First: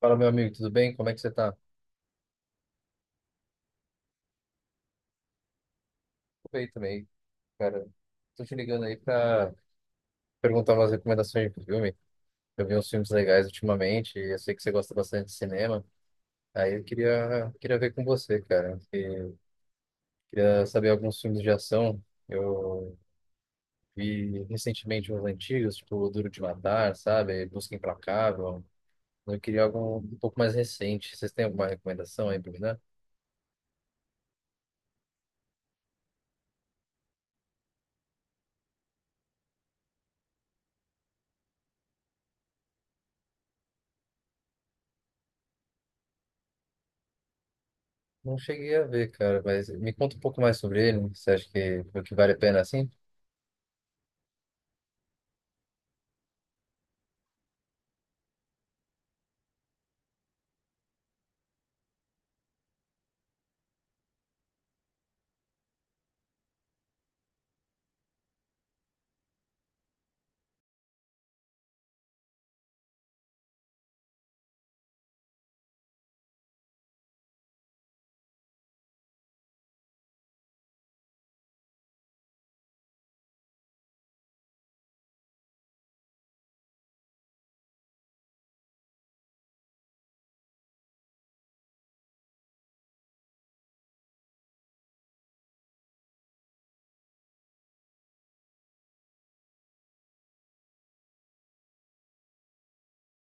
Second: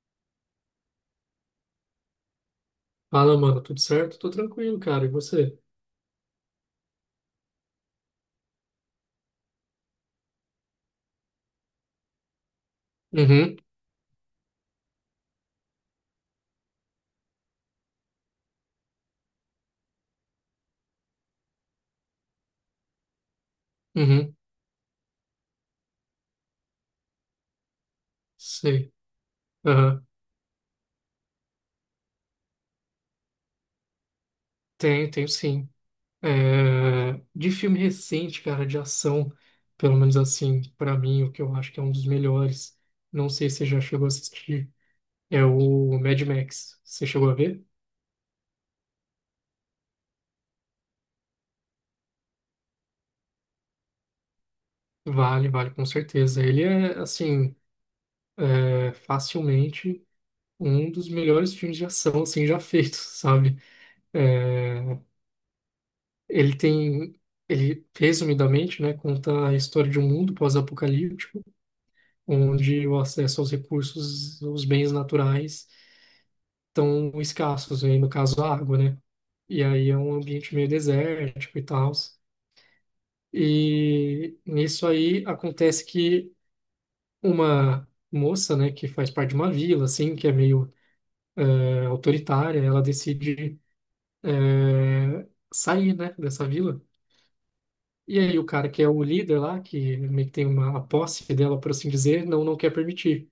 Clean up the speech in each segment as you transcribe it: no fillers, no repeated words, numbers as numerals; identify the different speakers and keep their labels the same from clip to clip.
Speaker 1: Fala, meu amigo, tudo bem? Como é que você tá? Tudo
Speaker 2: Fala, mano, tudo certo? Tô tranquilo, cara. E você?
Speaker 1: bem também, cara. Tô te ligando aí pra perguntar umas recomendações de filme. Eu vi uns filmes legais
Speaker 2: Uhum,
Speaker 1: ultimamente e eu sei que você gosta bastante de cinema. Aí eu queria ver com você, cara. E queria saber alguns filmes de ação. Eu
Speaker 2: uhum,
Speaker 1: vi recentemente uns antigos, tipo Duro de Matar, sabe? Busca Implacável.
Speaker 2: sei.
Speaker 1: Eu queria algo
Speaker 2: Aham.
Speaker 1: um pouco mais recente. Vocês têm alguma recomendação aí pra me dar?
Speaker 2: Tenho, tenho sim. De filme recente, cara, de ação, pelo menos assim, pra mim, o que eu acho que é um dos melhores, não sei se você já chegou a assistir, é o Mad Max. Você chegou a ver?
Speaker 1: Não cheguei a ver, cara, mas me conta um pouco mais sobre ele. Você acha que vale a pena assim?
Speaker 2: Vale, vale, com certeza. Ele é, assim, é facilmente um dos melhores filmes de ação, assim, já feitos, sabe? É, Ele tem, ele resumidamente, né, conta a história de um mundo pós-apocalíptico, onde o acesso aos recursos, os bens naturais estão escassos, aí no caso a água, né? E aí é um ambiente meio desértico e tal. E nisso aí acontece que uma moça, né, que faz parte de uma vila, assim, que é meio autoritária, ela decide é, sair, né, dessa vila. E aí o cara que é o líder lá, que meio que tem uma a posse dela, por assim dizer, não, não quer permitir.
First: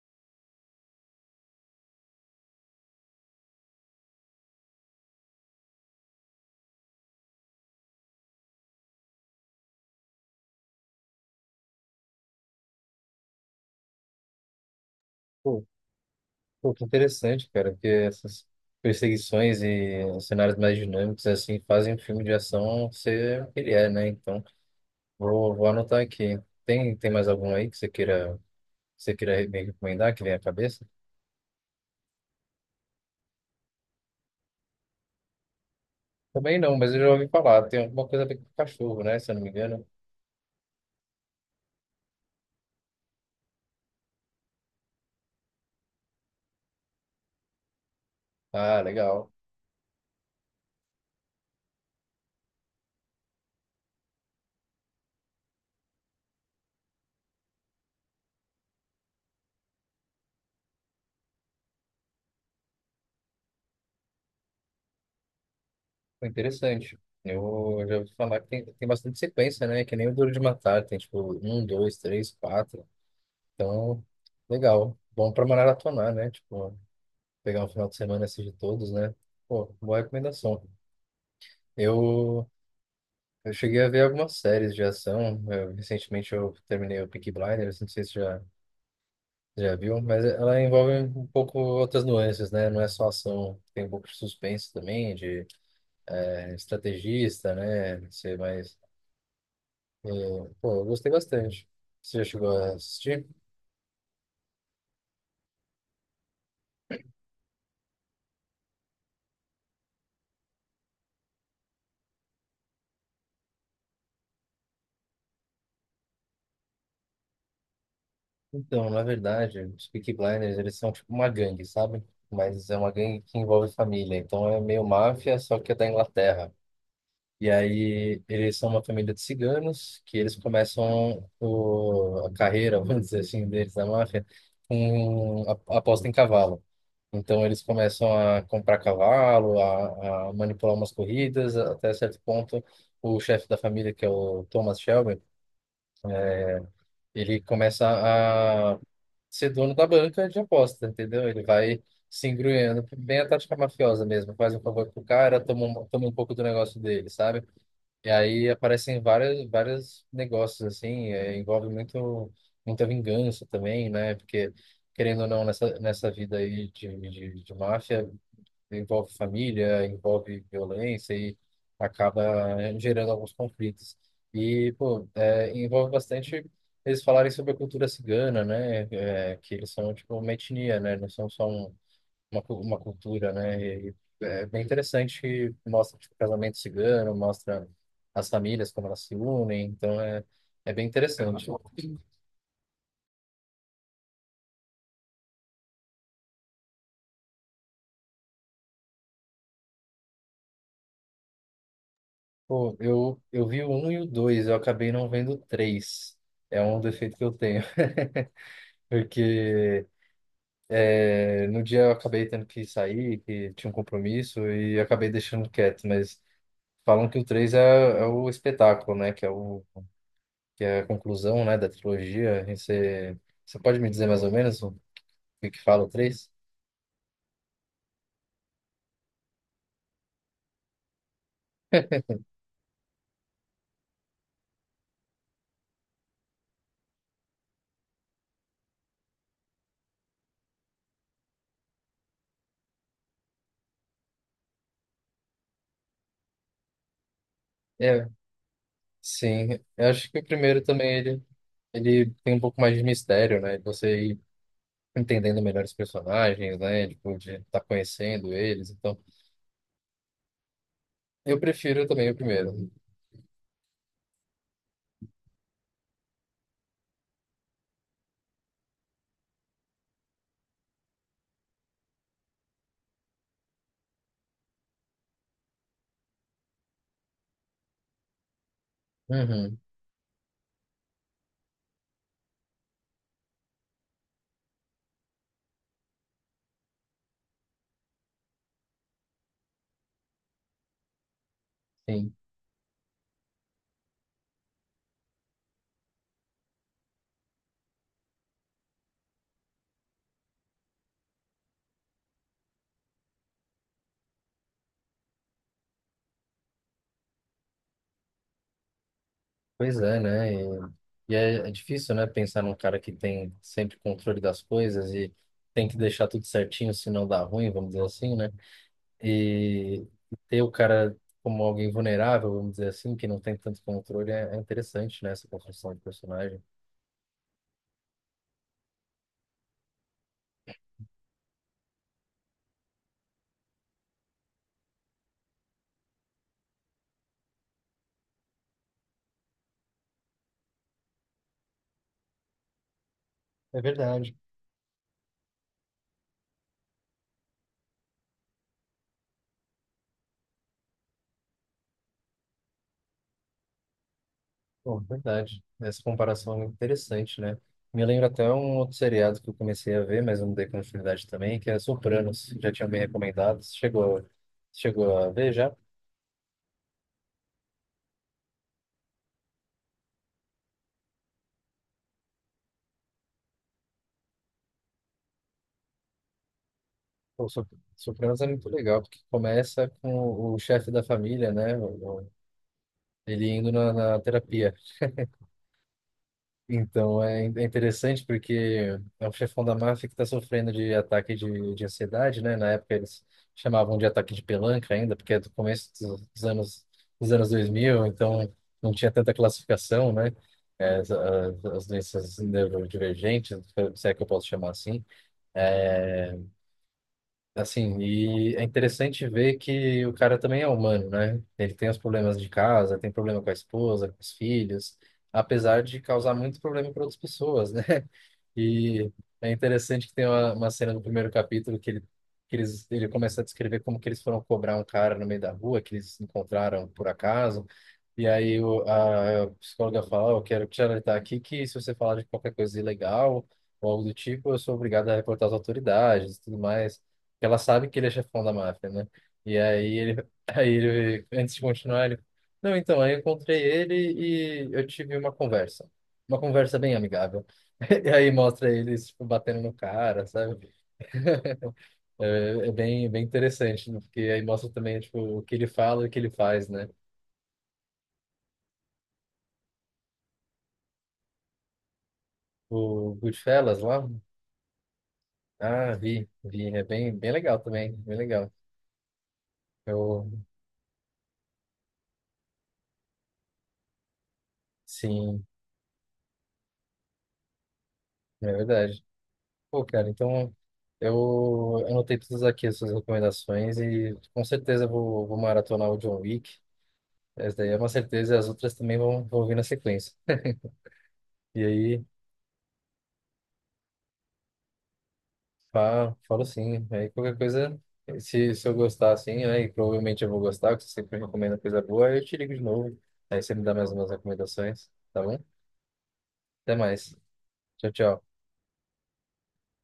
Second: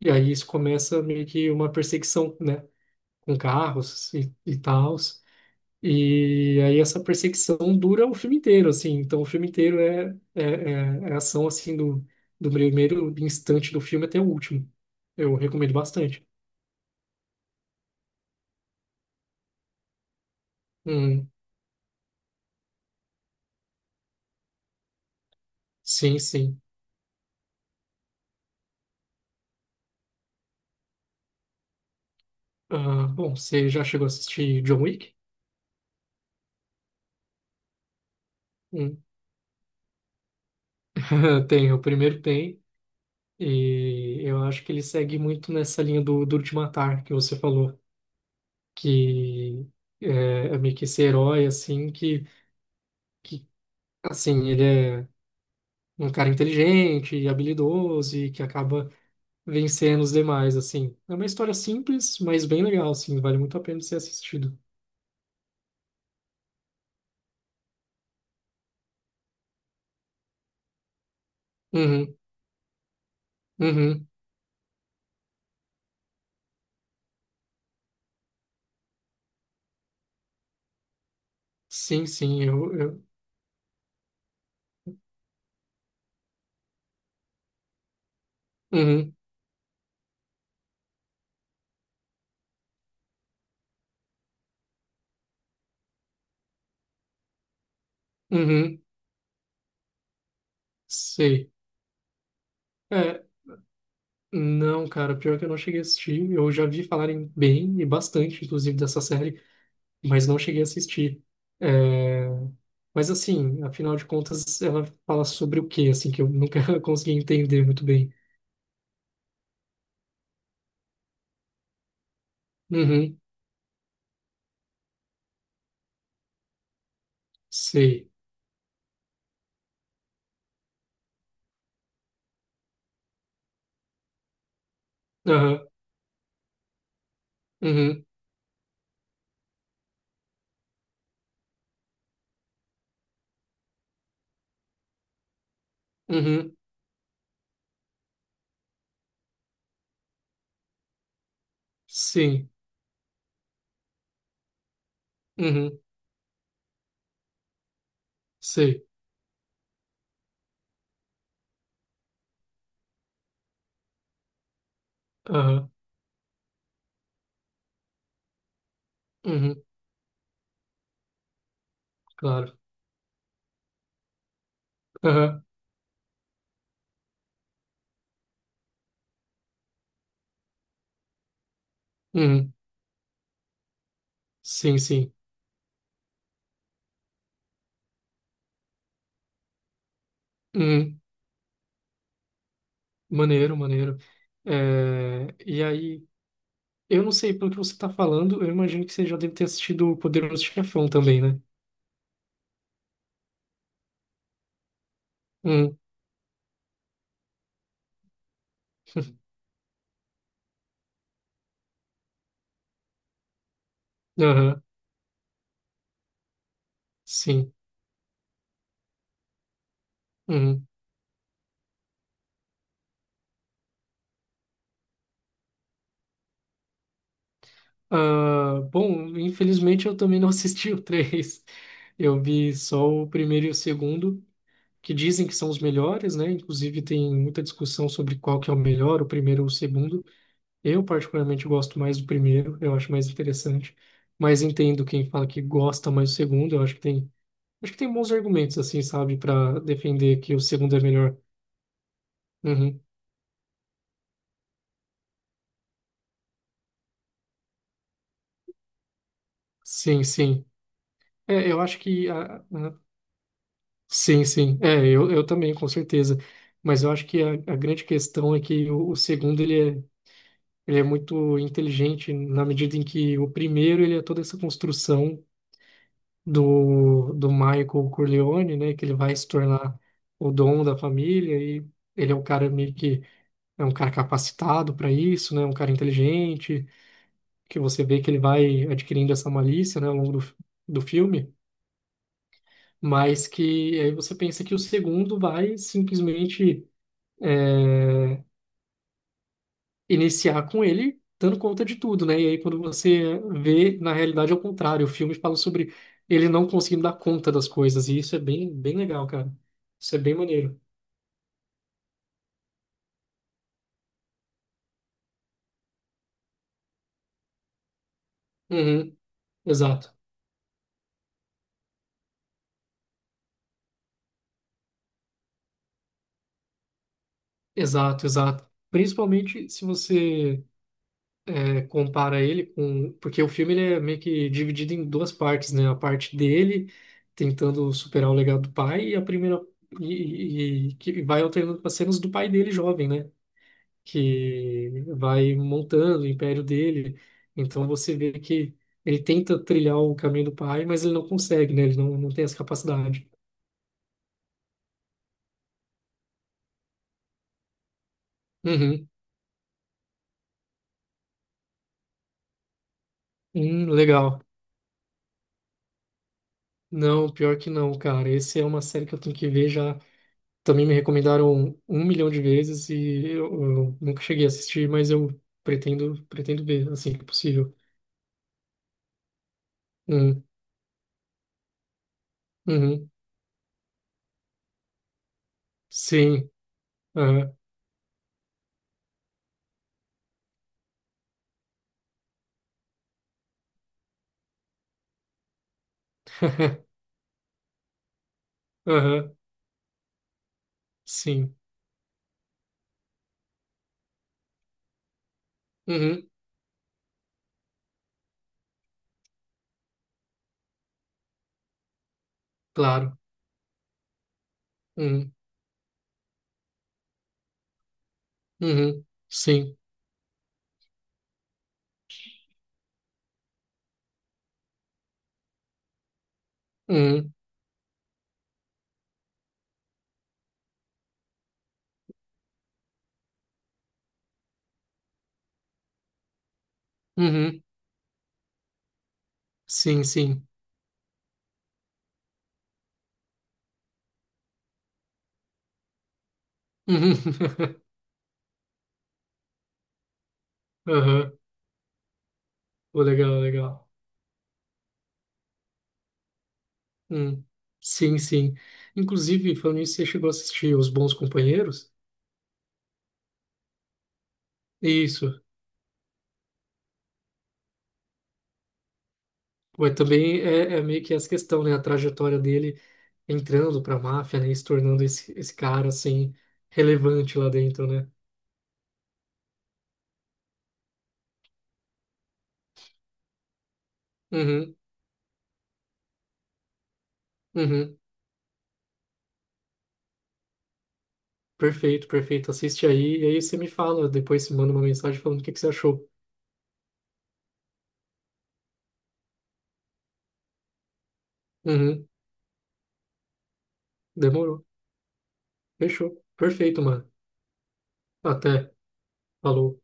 Speaker 2: E aí isso começa meio que uma perseguição, né? Com carros e tals. E aí essa perseguição dura o filme inteiro, assim. Então o filme inteiro é ação, assim, do primeiro instante do filme até o último. Eu
Speaker 1: Pô,
Speaker 2: recomendo bastante.
Speaker 1: Que interessante, cara, porque essas perseguições e cenários mais dinâmicos,
Speaker 2: Hum,
Speaker 1: assim, fazem o filme de ação ser o que ele é, né? Então, vou anotar
Speaker 2: sim,
Speaker 1: aqui.
Speaker 2: sim.
Speaker 1: Tem mais algum aí que você queira me recomendar, que vem à cabeça?
Speaker 2: Ah, bom, você já chegou a assistir John Wick?
Speaker 1: Também não, mas eu já ouvi falar. Tem alguma coisa a ver com cachorro,
Speaker 2: Hum.
Speaker 1: né? Se eu não me engano.
Speaker 2: Tem, o primeiro tem. E eu acho que ele segue muito nessa linha do Duro de Matar que você falou,
Speaker 1: Ah, legal.
Speaker 2: que é, é meio que esse herói, assim, que assim, ele é um cara inteligente e habilidoso e que acaba vencendo os demais, assim. É uma história simples, mas bem legal, assim, vale muito a pena ser assistido.
Speaker 1: Foi interessante. Eu já ouvi falar que tem bastante sequência, né? Que nem o Duro de Matar. Tem, tipo, um, dois,
Speaker 2: Uhum,
Speaker 1: três, quatro. Então,
Speaker 2: uhum,
Speaker 1: legal. Bom pra maratonar, né? Tipo, pegar o final de semana e assistir todos, né? Pô, boa recomendação.
Speaker 2: sim, sim,
Speaker 1: Eu,
Speaker 2: eu,
Speaker 1: eu cheguei a ver algumas séries de ação. Recentemente eu terminei o Peaky Blinders, não sei se já,
Speaker 2: uhum,
Speaker 1: já viu, mas ela envolve um pouco outras nuances, né? Não é só ação, tem um pouco de suspense também, de estrategista, né? Não sei, mas
Speaker 2: uhum,
Speaker 1: é, pô, eu gostei
Speaker 2: sei.
Speaker 1: bastante. Você já chegou a
Speaker 2: É,
Speaker 1: assistir?
Speaker 2: não, cara, pior que eu não cheguei a assistir, eu já vi falarem bem e bastante, inclusive, dessa série. Mas não cheguei a assistir. É, Mas assim, afinal de contas, ela fala sobre o quê, assim, que eu nunca consegui entender muito bem.
Speaker 1: Então, na verdade, os Peaky Blinders, eles são tipo uma gangue, sabe? Mas é uma
Speaker 2: Uhum,
Speaker 1: gangue que envolve família, então é meio máfia, só que é da Inglaterra. E
Speaker 2: sei.
Speaker 1: aí eles são uma família de ciganos que eles começam a carreira, vamos dizer assim, deles da máfia, com
Speaker 2: Aham,
Speaker 1: aposta em cavalo. Então eles
Speaker 2: uhum,
Speaker 1: começam a comprar cavalo, a manipular umas corridas, até certo ponto o chefe da família, que é o Thomas Shelby,
Speaker 2: uhum,
Speaker 1: ele começa a ser dono da banca de aposta, entendeu? Ele vai se
Speaker 2: sim.
Speaker 1: engruendo, bem a tática mafiosa mesmo, faz um favor pro cara,
Speaker 2: Uhum,
Speaker 1: toma um pouco do negócio dele, sabe? E aí
Speaker 2: sei.
Speaker 1: aparecem vários negócios assim, envolve muito, muita vingança também, né? Porque, querendo ou não,
Speaker 2: Aham,
Speaker 1: nessa vida aí de máfia, envolve
Speaker 2: uhum,
Speaker 1: família, envolve violência e acaba
Speaker 2: claro.
Speaker 1: gerando alguns conflitos. E, pô,
Speaker 2: Aham,
Speaker 1: é, envolve bastante eles falarem sobre a cultura cigana, né? É, que eles são, tipo, uma etnia, né? Não são só um,
Speaker 2: uhum,
Speaker 1: uma cultura, né? E é bem
Speaker 2: sim, sim.
Speaker 1: interessante, que mostra tipo, o casamento cigano, mostra as famílias como elas se unem, então é, é bem
Speaker 2: Uhum,
Speaker 1: interessante.
Speaker 2: maneiro, maneiro. E aí, eu não sei, pelo que você está falando, eu imagino que você já deve ter assistido o Poderoso Chefão também, né?
Speaker 1: Pô, eu vi o 1 e o dois, eu acabei não vendo o
Speaker 2: Uhum,
Speaker 1: 3. É um defeito que eu tenho, porque é, no dia eu acabei tendo que sair, que tinha um compromisso,
Speaker 2: aham,
Speaker 1: e acabei deixando quieto, mas falam que o
Speaker 2: sim.
Speaker 1: 3 é o espetáculo, né? Que é, que
Speaker 2: Uhum.
Speaker 1: é a conclusão, né, da trilogia. E você, você pode me dizer mais ou menos que fala o três?
Speaker 2: Ah, bom, infelizmente eu também não assisti o três. Eu vi só o primeiro e o segundo, que dizem que são os melhores, né? Inclusive tem muita discussão sobre qual que é o melhor, o primeiro ou o segundo. Eu particularmente gosto mais do primeiro, eu acho mais interessante. Mas entendo quem fala que gosta mais do segundo, eu acho que tem
Speaker 1: É,
Speaker 2: bons argumentos assim, sabe,
Speaker 1: sim.
Speaker 2: para
Speaker 1: Eu acho
Speaker 2: defender
Speaker 1: que o
Speaker 2: que o
Speaker 1: primeiro
Speaker 2: segundo é
Speaker 1: também
Speaker 2: melhor.
Speaker 1: ele tem um pouco mais
Speaker 2: Uhum.
Speaker 1: de mistério, né? De você ir entendendo melhor os personagens, né? Tipo, de estar conhecendo eles. Então,
Speaker 2: Sim, sim.
Speaker 1: eu
Speaker 2: É, eu acho
Speaker 1: prefiro
Speaker 2: que
Speaker 1: também o
Speaker 2: a-
Speaker 1: primeiro.
Speaker 2: Sim, sim. Eu também, com certeza. Mas eu acho que a grande questão é que o segundo, ele é muito inteligente na medida em que o primeiro, ele é toda essa construção do Michael Corleone, né? Que ele vai se
Speaker 1: Uhum,
Speaker 2: tornar o dono da família e ele é um cara meio que... É um cara capacitado para isso, né? Um cara inteligente, que você vê que ele vai adquirindo essa malícia, né? Ao longo do filme.
Speaker 1: sim.
Speaker 2: Mas que aí você pensa que o segundo vai simplesmente é, iniciar com ele dando conta de tudo, né? E aí quando você vê, na realidade é o contrário, o filme fala sobre ele não conseguindo dar conta das coisas, e isso é bem, bem legal, cara.
Speaker 1: Pois
Speaker 2: Isso é
Speaker 1: é,
Speaker 2: bem
Speaker 1: né? E,
Speaker 2: maneiro.
Speaker 1: é, é difícil, né? Pensar num cara que tem sempre controle das coisas e tem que deixar tudo certinho, senão dá ruim, vamos dizer assim, né?
Speaker 2: Uhum,
Speaker 1: E
Speaker 2: exato,
Speaker 1: ter o cara como alguém vulnerável, vamos dizer assim, que não tem tanto controle, é interessante, né? Essa construção de personagem.
Speaker 2: exato, exato. Principalmente se você compara ele com... Porque o filme ele é meio que dividido em duas partes, né? A parte dele tentando superar o legado do pai e a primeira... E que vai alternando com as cenas do pai dele jovem, né?
Speaker 1: É verdade.
Speaker 2: Que vai montando o império dele. Então você vê que ele tenta trilhar o caminho do pai, mas ele não consegue, né? Ele não, não tem essa capacidade.
Speaker 1: Pô, verdade. Essa comparação é interessante, né? Me lembra até um outro
Speaker 2: Uhum.
Speaker 1: seriado que eu comecei a ver, mas eu não dei continuidade também, que é Sopranos. Já tinha me recomendado.
Speaker 2: Legal.
Speaker 1: Chegou a ver já?
Speaker 2: Não, pior que não, cara. Esse é uma série que eu tenho que ver já. Também me recomendaram um milhão de vezes e eu nunca cheguei a assistir, mas eu pretendo, pretendo ver assim que
Speaker 1: Pô,
Speaker 2: possível.
Speaker 1: Sopranos é muito legal, porque começa
Speaker 2: Hum,
Speaker 1: com o chefe da família, né?
Speaker 2: uhum.
Speaker 1: Ele indo na terapia.
Speaker 2: Sim.
Speaker 1: Então, é,
Speaker 2: Aham.
Speaker 1: é interessante porque é um chefão da máfia que está sofrendo de ataque de ansiedade, né? Na época eles chamavam de ataque de pelanca ainda, porque é do começo dos anos 2000, então não tinha tanta
Speaker 2: Aham.
Speaker 1: classificação, né? É,
Speaker 2: Sim.
Speaker 1: as doenças neurodivergentes, se é que eu posso chamar assim.
Speaker 2: Uhum.
Speaker 1: Assim, e é interessante ver que o cara também é humano, né? Ele tem os problemas de casa, tem
Speaker 2: Claro.
Speaker 1: problema com a esposa, com os filhos,
Speaker 2: Uhum.
Speaker 1: apesar de causar muito problema para outras pessoas, né?
Speaker 2: Uhum.
Speaker 1: E é
Speaker 2: Sim.
Speaker 1: interessante que tem uma cena no primeiro capítulo que ele, que eles, ele começa a descrever como que eles foram cobrar um cara no meio da rua, que eles encontraram por
Speaker 2: Hum,
Speaker 1: acaso. E aí a psicóloga fala: "Ó, eu quero te alertar aqui que se você falar de qualquer coisa ilegal ou algo do tipo, eu sou obrigado a reportar as autoridades e tudo mais." Porque ela
Speaker 2: uhum,
Speaker 1: sabe que ele é chefão da máfia, né? E aí
Speaker 2: sim,
Speaker 1: ele,
Speaker 2: sim.
Speaker 1: aí ele, antes de continuar, ele, não, então, aí eu encontrei ele e eu tive uma conversa. Uma conversa bem
Speaker 2: Uhum,
Speaker 1: amigável. E aí mostra eles, tipo, batendo no cara, sabe?
Speaker 2: aham,
Speaker 1: É, é
Speaker 2: pô,
Speaker 1: bem, bem
Speaker 2: legal, legal.
Speaker 1: interessante, né? Porque aí mostra também, tipo, o que ele fala e o que ele faz, né?
Speaker 2: Hum, sim, sim. Inclusive, falando nisso, você chegou a assistir Os Bons Companheiros?
Speaker 1: O Goodfellas lá?
Speaker 2: Isso.
Speaker 1: Ah, vi, vi. É bem, bem legal também, bem legal.
Speaker 2: Ué,
Speaker 1: Eu,
Speaker 2: também é meio que essa questão, né? A trajetória dele entrando pra máfia, né? E se tornando esse,
Speaker 1: sim,
Speaker 2: esse cara, assim, relevante lá dentro, né?
Speaker 1: é verdade. Pô, cara, então eu anotei todas aqui as suas recomendações e com
Speaker 2: Uhum,
Speaker 1: certeza eu vou maratonar o John Wick. Essa daí é uma
Speaker 2: uhum.
Speaker 1: certeza, e as outras também vão, vão vir na sequência. E aí,
Speaker 2: Perfeito, perfeito. Assiste aí e aí você me fala. Depois você manda uma mensagem falando o que que você achou.
Speaker 1: falo sim. Aí qualquer coisa, se eu gostar assim, né, e provavelmente eu vou gostar, porque você sempre recomenda coisa
Speaker 2: Uhum,
Speaker 1: boa, aí eu te ligo de novo. Aí você me dá mais umas
Speaker 2: demorou.
Speaker 1: recomendações, tá bom?
Speaker 2: Fechou.
Speaker 1: Até
Speaker 2: Perfeito, mano.
Speaker 1: mais. Tchau, tchau.
Speaker 2: Até. Falou.